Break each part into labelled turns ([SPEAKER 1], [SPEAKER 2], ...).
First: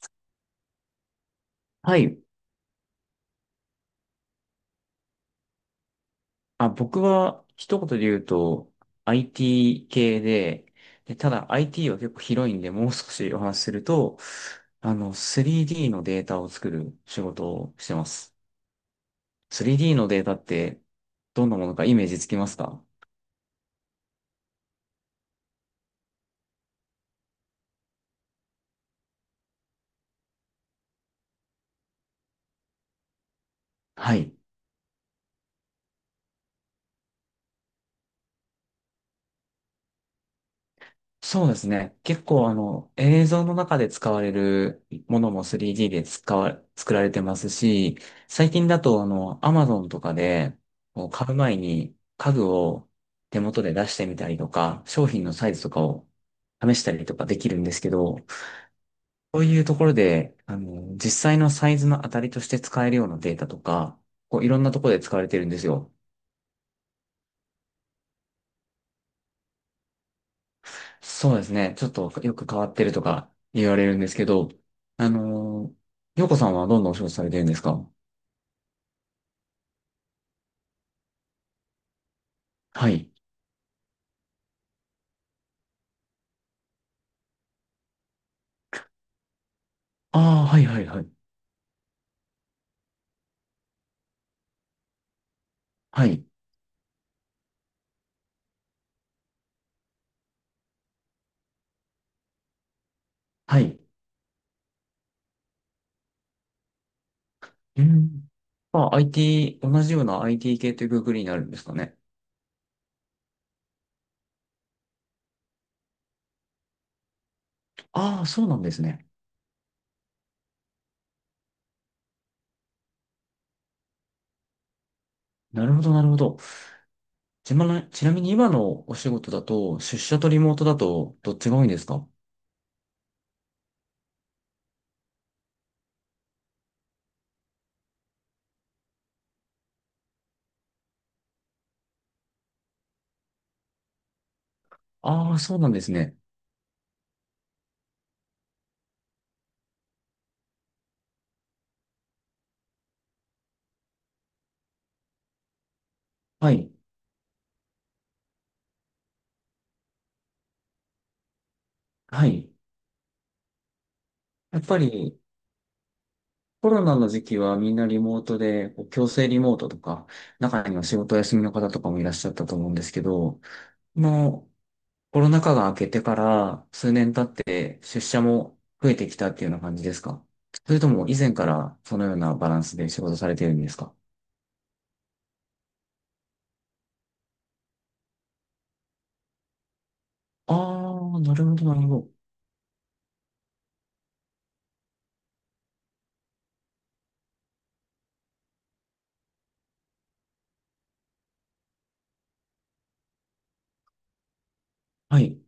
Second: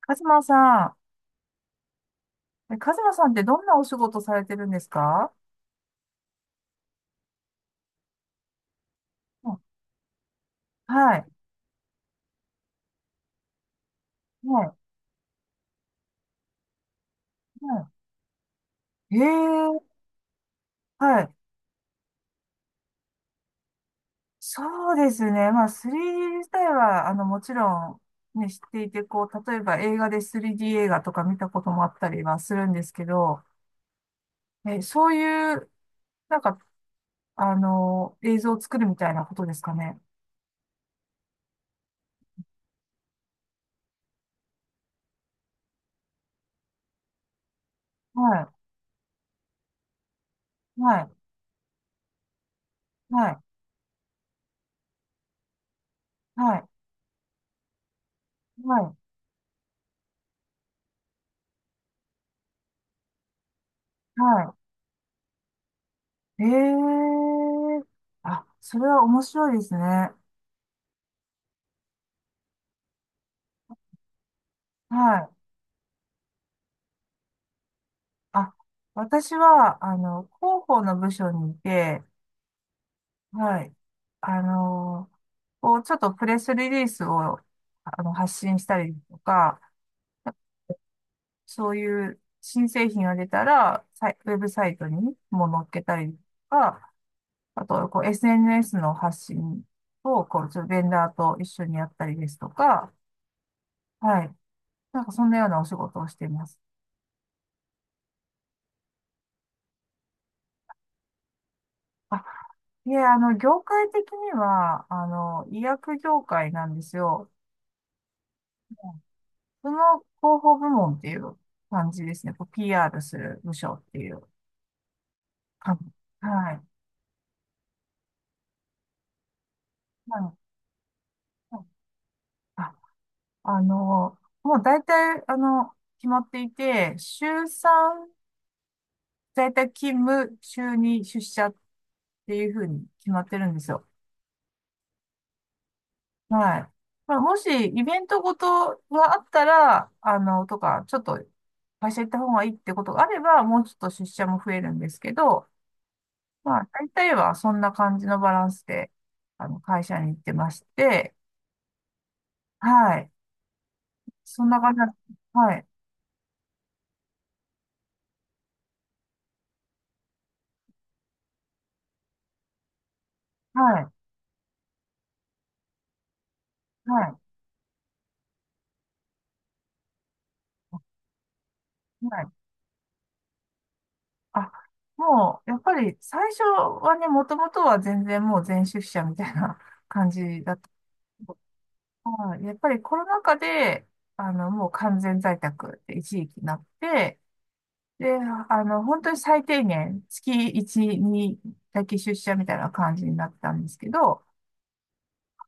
[SPEAKER 1] カズマさ
[SPEAKER 2] はい。
[SPEAKER 1] カズマさんってどんなお仕事されてるんですか？
[SPEAKER 2] 僕は一言で言うと
[SPEAKER 1] うん、
[SPEAKER 2] IT 系で、
[SPEAKER 1] はい、
[SPEAKER 2] ただ IT は結構広いんで、もう少しお話しすると、
[SPEAKER 1] はい、
[SPEAKER 2] 3D のデータを作る仕事をし
[SPEAKER 1] は
[SPEAKER 2] てます。
[SPEAKER 1] い。え
[SPEAKER 2] 3D
[SPEAKER 1] え、
[SPEAKER 2] のデータって
[SPEAKER 1] はい。
[SPEAKER 2] どんなものかイメージつきますか？
[SPEAKER 1] そうですね。まあ、3D 自体は、もちろん、ね、知っていて、こう、例えば映画で 3D 映画とか見たこともあったりはするんですけど、
[SPEAKER 2] はい。
[SPEAKER 1] そういう、なんか、映像を作るみたいなことですかね。
[SPEAKER 2] そうですね。結構映像の中で使われるものも 3D で作られてますし、最
[SPEAKER 1] は
[SPEAKER 2] 近だとAmazon とかで
[SPEAKER 1] い、は
[SPEAKER 2] こ
[SPEAKER 1] い、
[SPEAKER 2] う買う前に家具を
[SPEAKER 1] はい、
[SPEAKER 2] 手元で出してみたりとか、商品のサイズとかを
[SPEAKER 1] はい、
[SPEAKER 2] 試したりとかできるんですけど、
[SPEAKER 1] はい、
[SPEAKER 2] そういうところで、実際のサイズの当たりとして使えるようなデータとか、こうい
[SPEAKER 1] は
[SPEAKER 2] ろんなところで使われてるんですよ。
[SPEAKER 1] い。ええ、あ、それは面白いですね。
[SPEAKER 2] そうですね。ちょっとよく変わってるとか言われるんですけど、
[SPEAKER 1] は
[SPEAKER 2] あ
[SPEAKER 1] い。
[SPEAKER 2] の洋子さんはどんなお仕事されてるんですか？
[SPEAKER 1] あ、私は、広報の部署にいて、
[SPEAKER 2] はい。
[SPEAKER 1] はい。あの、こう、ちょっとプレスリリースを、発信したりとか、
[SPEAKER 2] ああ、はいはいはい。
[SPEAKER 1] そういう新製品が出たら、サイウェブサイトにも載っけた
[SPEAKER 2] は
[SPEAKER 1] りと
[SPEAKER 2] い。
[SPEAKER 1] か、あと、こう、SNS の発信を、こう、ちょっとベンダーと一緒にやったりですとか、
[SPEAKER 2] はい。
[SPEAKER 1] はい。そんなようなお仕事をしています。
[SPEAKER 2] うん。まあ、同じような IT 系というくくりになるんですかね。
[SPEAKER 1] あいえ、業界的には、医薬業界なんですよ。
[SPEAKER 2] ああ、そうなんですね。
[SPEAKER 1] その広報部門っていう感じですね。こう PR する部署っていう
[SPEAKER 2] なる
[SPEAKER 1] 感
[SPEAKER 2] ほ
[SPEAKER 1] じ。
[SPEAKER 2] ど、なるほど。
[SPEAKER 1] はい。
[SPEAKER 2] ちなみに今のお仕事だと、出社と
[SPEAKER 1] は
[SPEAKER 2] リモートだと、どっち
[SPEAKER 1] い。
[SPEAKER 2] が多いんですか？
[SPEAKER 1] あ、あの、もう大体、決まっていて、週3、在宅勤務、週2出社っていうふうに決まってるんですよ。
[SPEAKER 2] ああー、そうなんですね。
[SPEAKER 1] はい。まあ、もし、イベントごとがあったら、あの、とか、ちょっと、会社行った方がいいってことがあれば、もうちょっと出社も増えるんですけど、
[SPEAKER 2] は
[SPEAKER 1] まあ、
[SPEAKER 2] い。
[SPEAKER 1] 大体はそんな感じのバランスで、会社に行ってまして、
[SPEAKER 2] はい。
[SPEAKER 1] はい。そん
[SPEAKER 2] や
[SPEAKER 1] な
[SPEAKER 2] っ
[SPEAKER 1] 感じ
[SPEAKER 2] ぱ
[SPEAKER 1] なんです。
[SPEAKER 2] り、
[SPEAKER 1] はい。
[SPEAKER 2] コロナの時期はみんなリモートで、こう強制リモートとか、中には仕事休みの方とかもいらっしゃったと思うんですけど、
[SPEAKER 1] はい。
[SPEAKER 2] もうコロナ禍が明けてから数
[SPEAKER 1] は
[SPEAKER 2] 年
[SPEAKER 1] い。
[SPEAKER 2] 経って出社も増えてきたっていうような感じですか？それとも以前からそのよう
[SPEAKER 1] はい。
[SPEAKER 2] なバランスで仕事されてるんですか？
[SPEAKER 1] あ、もう、やっぱり最初はね、もともとは全然もう全出社みたいな 感じだ
[SPEAKER 2] あ
[SPEAKER 1] った。
[SPEAKER 2] あー、なるほど、なるほど。
[SPEAKER 1] はい。やっぱりコロナ禍で、もう完全在宅って一時期なって、で、本当に最低限、月1、2だけ出社みたいな感じになったんですけど、
[SPEAKER 2] はい、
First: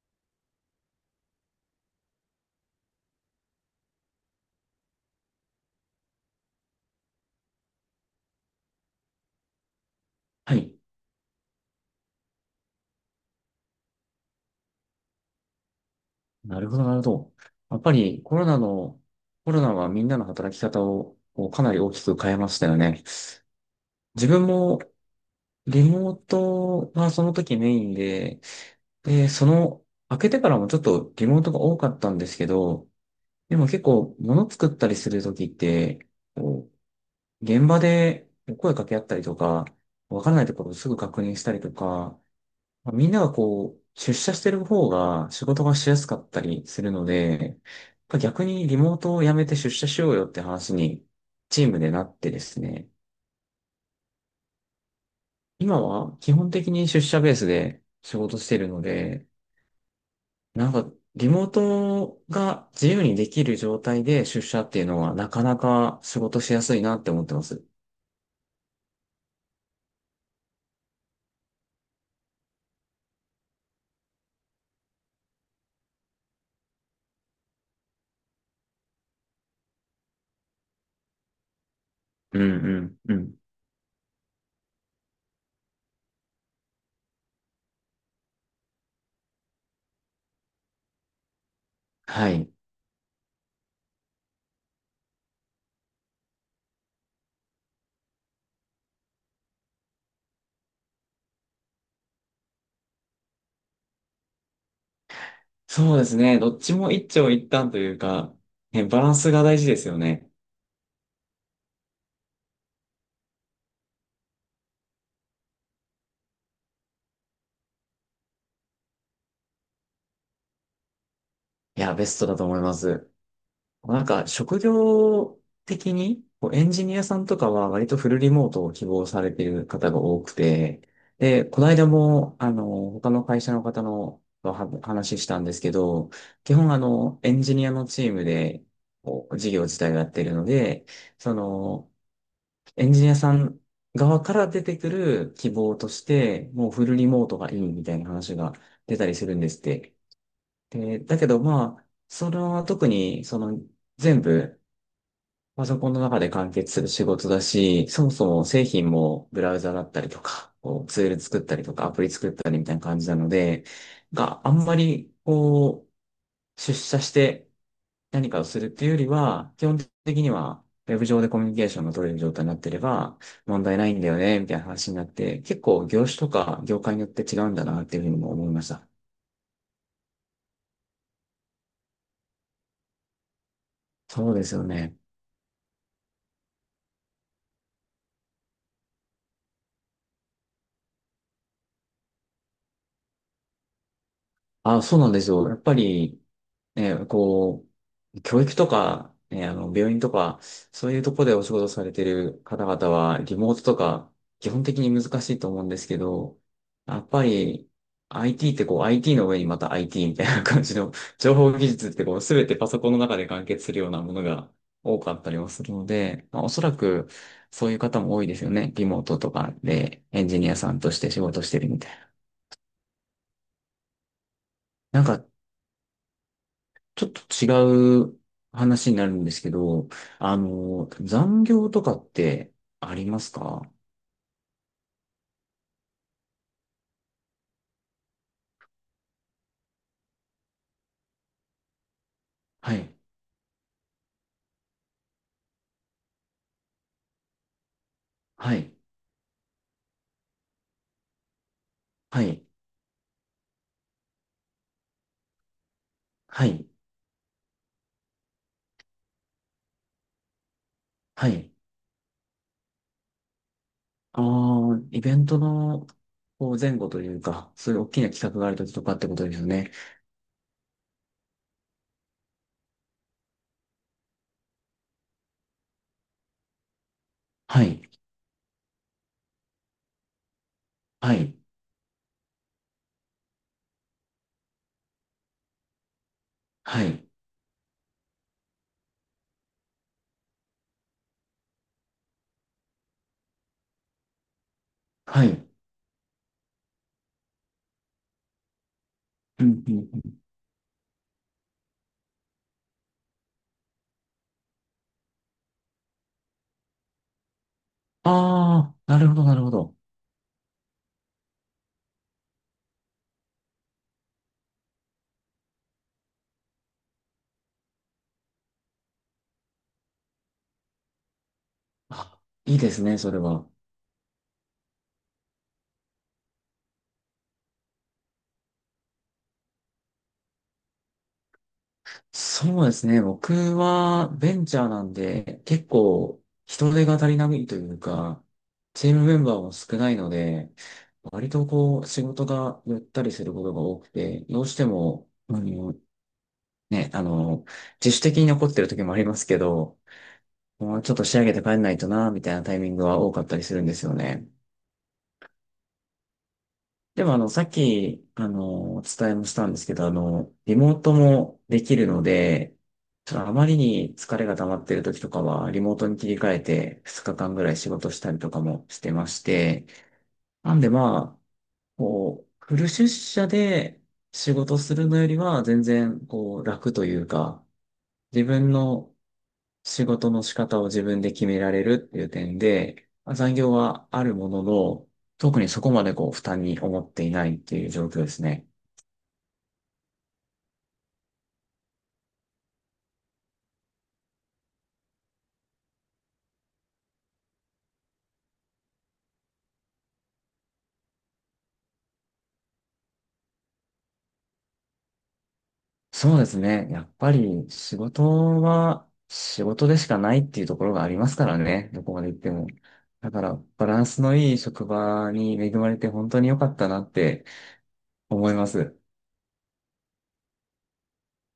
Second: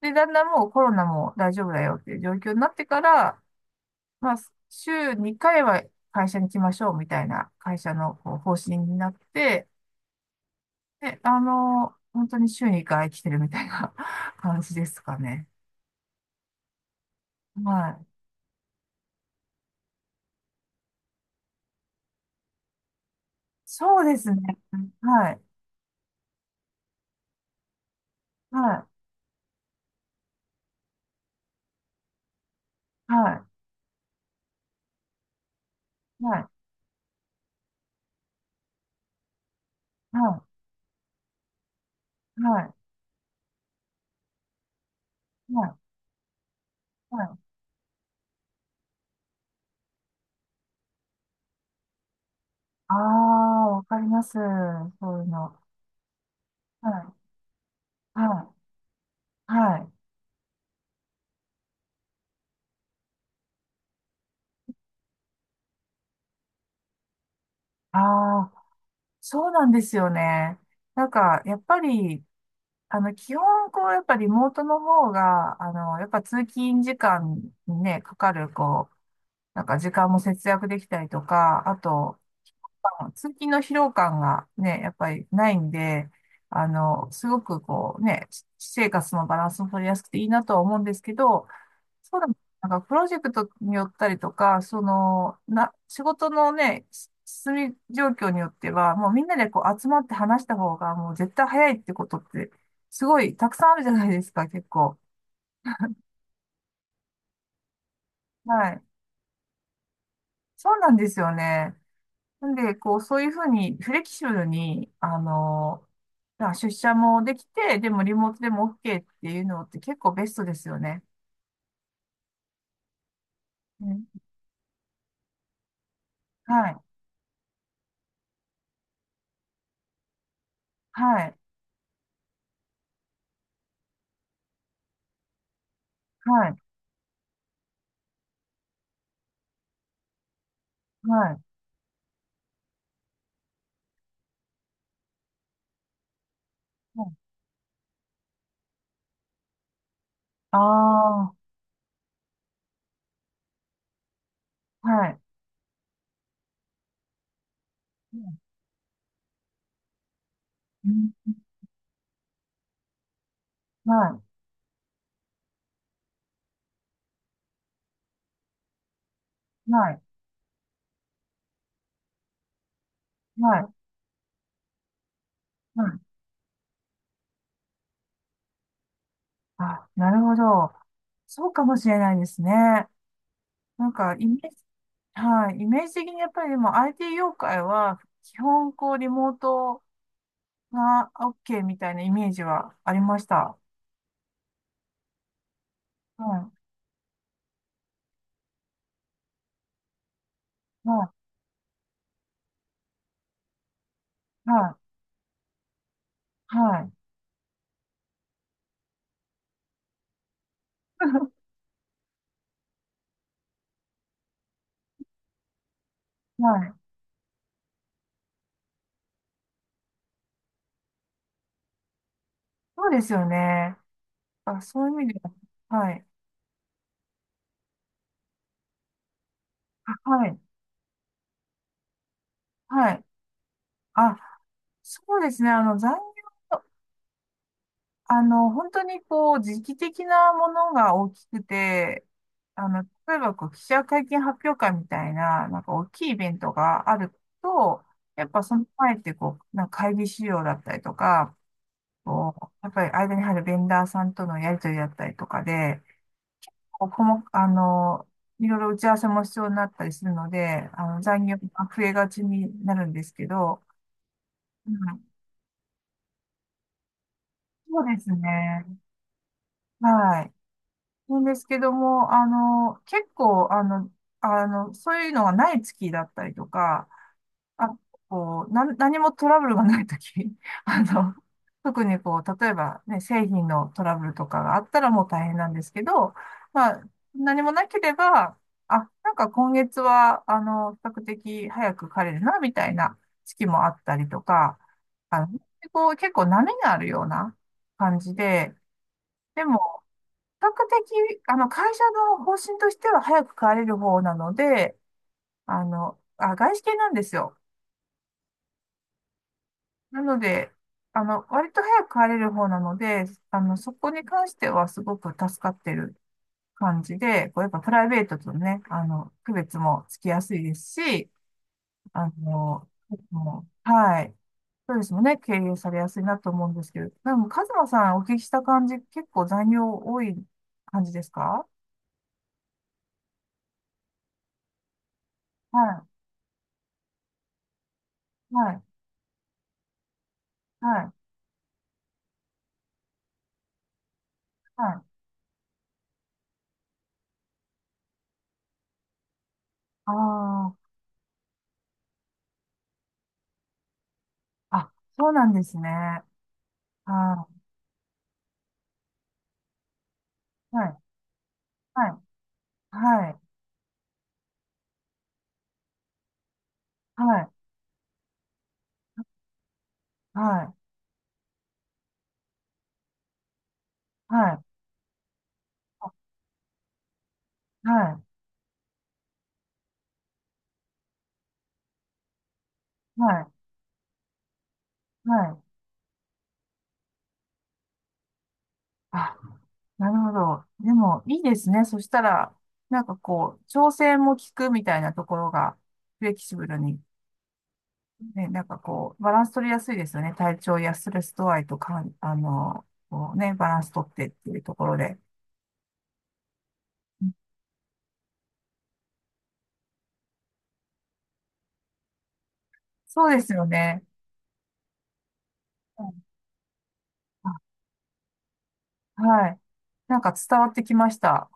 [SPEAKER 1] で、だんだんもうコロナも大丈夫だよっていう状況になってから、まあ、週2回は会社に来ましょうみたいな会社のこう方針になって、
[SPEAKER 2] はい。
[SPEAKER 1] で、本当に週2回来てるみたいな 感じですかね。
[SPEAKER 2] なるほど、なるほど。やっ
[SPEAKER 1] は
[SPEAKER 2] ぱ
[SPEAKER 1] い。
[SPEAKER 2] りコロナはみんなの働き方をこうかなり大きく変えましたよね。
[SPEAKER 1] そうで
[SPEAKER 2] 自
[SPEAKER 1] すね。
[SPEAKER 2] 分も
[SPEAKER 1] はい。
[SPEAKER 2] リモートはその時メインで、
[SPEAKER 1] は
[SPEAKER 2] で、開けてからもちょっとリモートが多かったんですけど、
[SPEAKER 1] い。は
[SPEAKER 2] でも結構物作ったりする時って、
[SPEAKER 1] い。はい。
[SPEAKER 2] こう、現場で声かけ合ったりとか、わからな
[SPEAKER 1] は
[SPEAKER 2] いところをすぐ確認したりとか、
[SPEAKER 1] い。はい。
[SPEAKER 2] まあみんながこう、出社してる方が仕事
[SPEAKER 1] は
[SPEAKER 2] が
[SPEAKER 1] い。
[SPEAKER 2] しやすかったりするの
[SPEAKER 1] はい。
[SPEAKER 2] で、逆にリモートをやめて出社しようよって話にチームでなってですね。
[SPEAKER 1] ああ、わかります。そういうの。
[SPEAKER 2] 今は基本的に出
[SPEAKER 1] は
[SPEAKER 2] 社ベースで仕
[SPEAKER 1] い。
[SPEAKER 2] 事し
[SPEAKER 1] は
[SPEAKER 2] てるので、
[SPEAKER 1] い。はい。
[SPEAKER 2] なんかリモートが自由にできる状態で出社っていうのはなかなか仕事しやすいなって思ってます。
[SPEAKER 1] ああ、そうなんですよね。やっぱり、基本、こう、やっぱリモートの方が、やっぱ通勤時間にね、かかる、こう、時間も節約できたりとか、あと、
[SPEAKER 2] うん
[SPEAKER 1] まあの
[SPEAKER 2] うんう
[SPEAKER 1] 通
[SPEAKER 2] ん。
[SPEAKER 1] 勤の疲労感がね、やっぱりないんで、すごくこうね、私生活のバランスも取りやすくていいなとは思うんですけど、そうだ、
[SPEAKER 2] はい。
[SPEAKER 1] プロジェクトによったりとか、その、仕事のね、進み状況によっては、もうみんなでこう集まって話した方が、もう絶対早いってことって、すごいたくさんあるじゃないですか、結構。
[SPEAKER 2] そうですね。どっちも一長一短というか、
[SPEAKER 1] はい。
[SPEAKER 2] ね、バランスが大事ですよね。
[SPEAKER 1] そうなんですよね。なんで、こう、そういうふうに、フレキシブルに、まあ出社もできて、でもリモートでも OK っていうのって結構ベストですよね。
[SPEAKER 2] いや、ベストだと思います。
[SPEAKER 1] う
[SPEAKER 2] な
[SPEAKER 1] ん、
[SPEAKER 2] んか職業的にこうエ
[SPEAKER 1] は
[SPEAKER 2] ン
[SPEAKER 1] い。
[SPEAKER 2] ジニアさんとかは割とフルリモートを希望されている方が多くて、
[SPEAKER 1] はい。
[SPEAKER 2] で、この間も他の会社の方のとは話したんですけど、
[SPEAKER 1] は
[SPEAKER 2] 基
[SPEAKER 1] い。
[SPEAKER 2] 本エンジニアのチームでこう事業自体をやっているので、
[SPEAKER 1] は
[SPEAKER 2] そ
[SPEAKER 1] い。
[SPEAKER 2] のエンジニアさん側から出てくる希望として、もうフルリモートがいいみたいな話が出たりするんですって。で、だけ
[SPEAKER 1] あ
[SPEAKER 2] ど
[SPEAKER 1] あ
[SPEAKER 2] まあ、それは特にその全部
[SPEAKER 1] ー、はい。
[SPEAKER 2] パソコンの中で完結する仕事だし、そもそも製品もブラウザだったりとか、こう
[SPEAKER 1] う
[SPEAKER 2] ツー
[SPEAKER 1] ん、
[SPEAKER 2] ル作ったりとか、アプリ作ったりみたいな感じなので、
[SPEAKER 1] は
[SPEAKER 2] があんまりこう、出社して何かをするっていうよりは、基
[SPEAKER 1] い、
[SPEAKER 2] 本
[SPEAKER 1] はい、
[SPEAKER 2] 的にはウェブ上でコミュニケーションが取れる状態になってれば
[SPEAKER 1] は
[SPEAKER 2] 問
[SPEAKER 1] い、
[SPEAKER 2] 題ないんだよね、みたいな話になって、結
[SPEAKER 1] は
[SPEAKER 2] 構
[SPEAKER 1] い。
[SPEAKER 2] 業種とか業界によって違うんだなっていうふうにも思いました。
[SPEAKER 1] なるほど。そうかもしれないですね。なんか、イ
[SPEAKER 2] そ
[SPEAKER 1] メ
[SPEAKER 2] うで
[SPEAKER 1] ー
[SPEAKER 2] す
[SPEAKER 1] ジ、
[SPEAKER 2] よね。
[SPEAKER 1] はい、イメージ的にやっぱりでも IT 業界は、基本こう、リモートが OK みたいなイメージはありました。
[SPEAKER 2] あ、そうなんですよ。やっぱり、
[SPEAKER 1] は
[SPEAKER 2] ね、こう、教育とか、ね、病院とか、
[SPEAKER 1] い、
[SPEAKER 2] そういう
[SPEAKER 1] は
[SPEAKER 2] と
[SPEAKER 1] い、
[SPEAKER 2] こでお仕事されてる方々は、リモートとか、基本
[SPEAKER 1] は
[SPEAKER 2] 的に難しいと思うんですけど、
[SPEAKER 1] い、はい。
[SPEAKER 2] やっぱり、IT ってこう、IT の上にまた IT みたいな感じの、情 報技術ってこう、すべてパソコンの中で完結するようなものが多かったりもするので、まあ、おそ
[SPEAKER 1] はい。
[SPEAKER 2] らく、そういう方も多いですよね。リモートとかで、エンジニアさんとして仕事してるみたいな。
[SPEAKER 1] そうですよね。そういう
[SPEAKER 2] なん
[SPEAKER 1] 意味で
[SPEAKER 2] か、
[SPEAKER 1] は、はい。
[SPEAKER 2] ちょっと違う話になるんですけど、
[SPEAKER 1] はい。
[SPEAKER 2] 残業とかって
[SPEAKER 1] は
[SPEAKER 2] あ
[SPEAKER 1] い。
[SPEAKER 2] りますか？
[SPEAKER 1] あ、そうですね。あの、残業あの、本当にこう、時期的なものが大きくて、あ
[SPEAKER 2] は
[SPEAKER 1] の、
[SPEAKER 2] い、
[SPEAKER 1] 例えばこう、記者会見発表会みたいな、大きいイベントがあると、やっぱ
[SPEAKER 2] は
[SPEAKER 1] その
[SPEAKER 2] い、
[SPEAKER 1] 前ってこう、会議資料だったりとか、
[SPEAKER 2] は
[SPEAKER 1] こ
[SPEAKER 2] い、
[SPEAKER 1] う、やっぱり間に入るベンダーさんとのやりとりだったりとかで、
[SPEAKER 2] はい、
[SPEAKER 1] こうこも、あの、いろいろ打ち合わせも必要になったりするので、残
[SPEAKER 2] は
[SPEAKER 1] 業
[SPEAKER 2] い。
[SPEAKER 1] が増えがちになるんですけど、
[SPEAKER 2] あ
[SPEAKER 1] う
[SPEAKER 2] あ、イ
[SPEAKER 1] ん、
[SPEAKER 2] ベントのこう前後というか、そういう
[SPEAKER 1] そ
[SPEAKER 2] 大
[SPEAKER 1] うで
[SPEAKER 2] き
[SPEAKER 1] す
[SPEAKER 2] な企画があるとき
[SPEAKER 1] ね。
[SPEAKER 2] とかってことですよね。
[SPEAKER 1] はい。なんですけども、結構、そういうのがない月だったりとか、
[SPEAKER 2] は
[SPEAKER 1] あ、
[SPEAKER 2] い、
[SPEAKER 1] こう、何もトラブルがない時 あ
[SPEAKER 2] は
[SPEAKER 1] の、
[SPEAKER 2] い、
[SPEAKER 1] 特にこう、例えばね、製品のトラブルとかがあったらもう大変なんですけど、まあ、
[SPEAKER 2] はい、
[SPEAKER 1] 何もなければ、今月は、比較的早く帰れるな、みたいな月もあったりとか、あ
[SPEAKER 2] は
[SPEAKER 1] の、
[SPEAKER 2] い。
[SPEAKER 1] 結構波があるような感じで、で
[SPEAKER 2] う
[SPEAKER 1] も
[SPEAKER 2] ん、うん、うん。
[SPEAKER 1] 比較的、会社の方針としては早く帰れる方なので、外資系なんですよ。
[SPEAKER 2] ああ、なるほど、なるほど。
[SPEAKER 1] なので、割と早く帰れる方なので、そこに関してはすごく助かってる感じで、こうやっぱプライベートとね、区別もつきやすいですし、あ
[SPEAKER 2] あ、いい
[SPEAKER 1] の、
[SPEAKER 2] ですね、それは。
[SPEAKER 1] はい。そうですもね、経営されやすいなと思うんですけど、でも、カズマさんお聞きした感じ、結構残業多い感じですか？
[SPEAKER 2] そうですね。僕はベンチャーなんで、結
[SPEAKER 1] は
[SPEAKER 2] 構人手が足りないというか、
[SPEAKER 1] い、はい、
[SPEAKER 2] チームメンバーも少ないので、
[SPEAKER 1] はい、
[SPEAKER 2] 割とこう仕事がゆったりすることが多くて、どうして
[SPEAKER 1] はい。
[SPEAKER 2] も、ね、あの、自主的に残ってる時もありますけど、
[SPEAKER 1] ああ、
[SPEAKER 2] もうちょっと仕上げて帰んないとな、みたいなタイミングは多かったりするんですよね。
[SPEAKER 1] あ、そうなんですね。
[SPEAKER 2] でも
[SPEAKER 1] あー、
[SPEAKER 2] さっき、お伝えもしたんですけど、リ
[SPEAKER 1] は
[SPEAKER 2] モ
[SPEAKER 1] い、
[SPEAKER 2] ートもできる
[SPEAKER 1] はい、
[SPEAKER 2] ので、
[SPEAKER 1] は
[SPEAKER 2] ち
[SPEAKER 1] い、
[SPEAKER 2] ょっとあまりに疲れが溜まってる時とかは、リモートに切り替えて2
[SPEAKER 1] は
[SPEAKER 2] 日
[SPEAKER 1] い、
[SPEAKER 2] 間ぐらい仕事したりとかもしてまして、
[SPEAKER 1] はい、
[SPEAKER 2] なんでまあ、こう、フル出社で仕
[SPEAKER 1] はい、
[SPEAKER 2] 事するのよりは全然こう楽というか、
[SPEAKER 1] はい、
[SPEAKER 2] 自分の仕事の仕方を自分で決められるっていう点で、まあ
[SPEAKER 1] は
[SPEAKER 2] 残業はあるものの、
[SPEAKER 1] い、は
[SPEAKER 2] 特
[SPEAKER 1] い。
[SPEAKER 2] にそこまでこう負担に思っていないっていう状況ですね。
[SPEAKER 1] あ、なるほど。でも、いいですね。そしたら、調整も効くみたいなところが、フレキシブルに、ね、バランス取りやすいですよね。体調やストレス度合いとかこうね、バランス取ってっていうところで。
[SPEAKER 2] そうですね。やっぱ
[SPEAKER 1] で、
[SPEAKER 2] り仕事は仕事でしかないっていうところがありますからね。どこまで行っても。
[SPEAKER 1] そ
[SPEAKER 2] だ
[SPEAKER 1] うで
[SPEAKER 2] か
[SPEAKER 1] す
[SPEAKER 2] ら
[SPEAKER 1] よ
[SPEAKER 2] バラ
[SPEAKER 1] ね。
[SPEAKER 2] ンスのいい職場に恵まれ
[SPEAKER 1] う
[SPEAKER 2] て
[SPEAKER 1] ん。
[SPEAKER 2] 本当に良かったなって
[SPEAKER 1] あ
[SPEAKER 2] 思います。
[SPEAKER 1] はい。伝わってきました。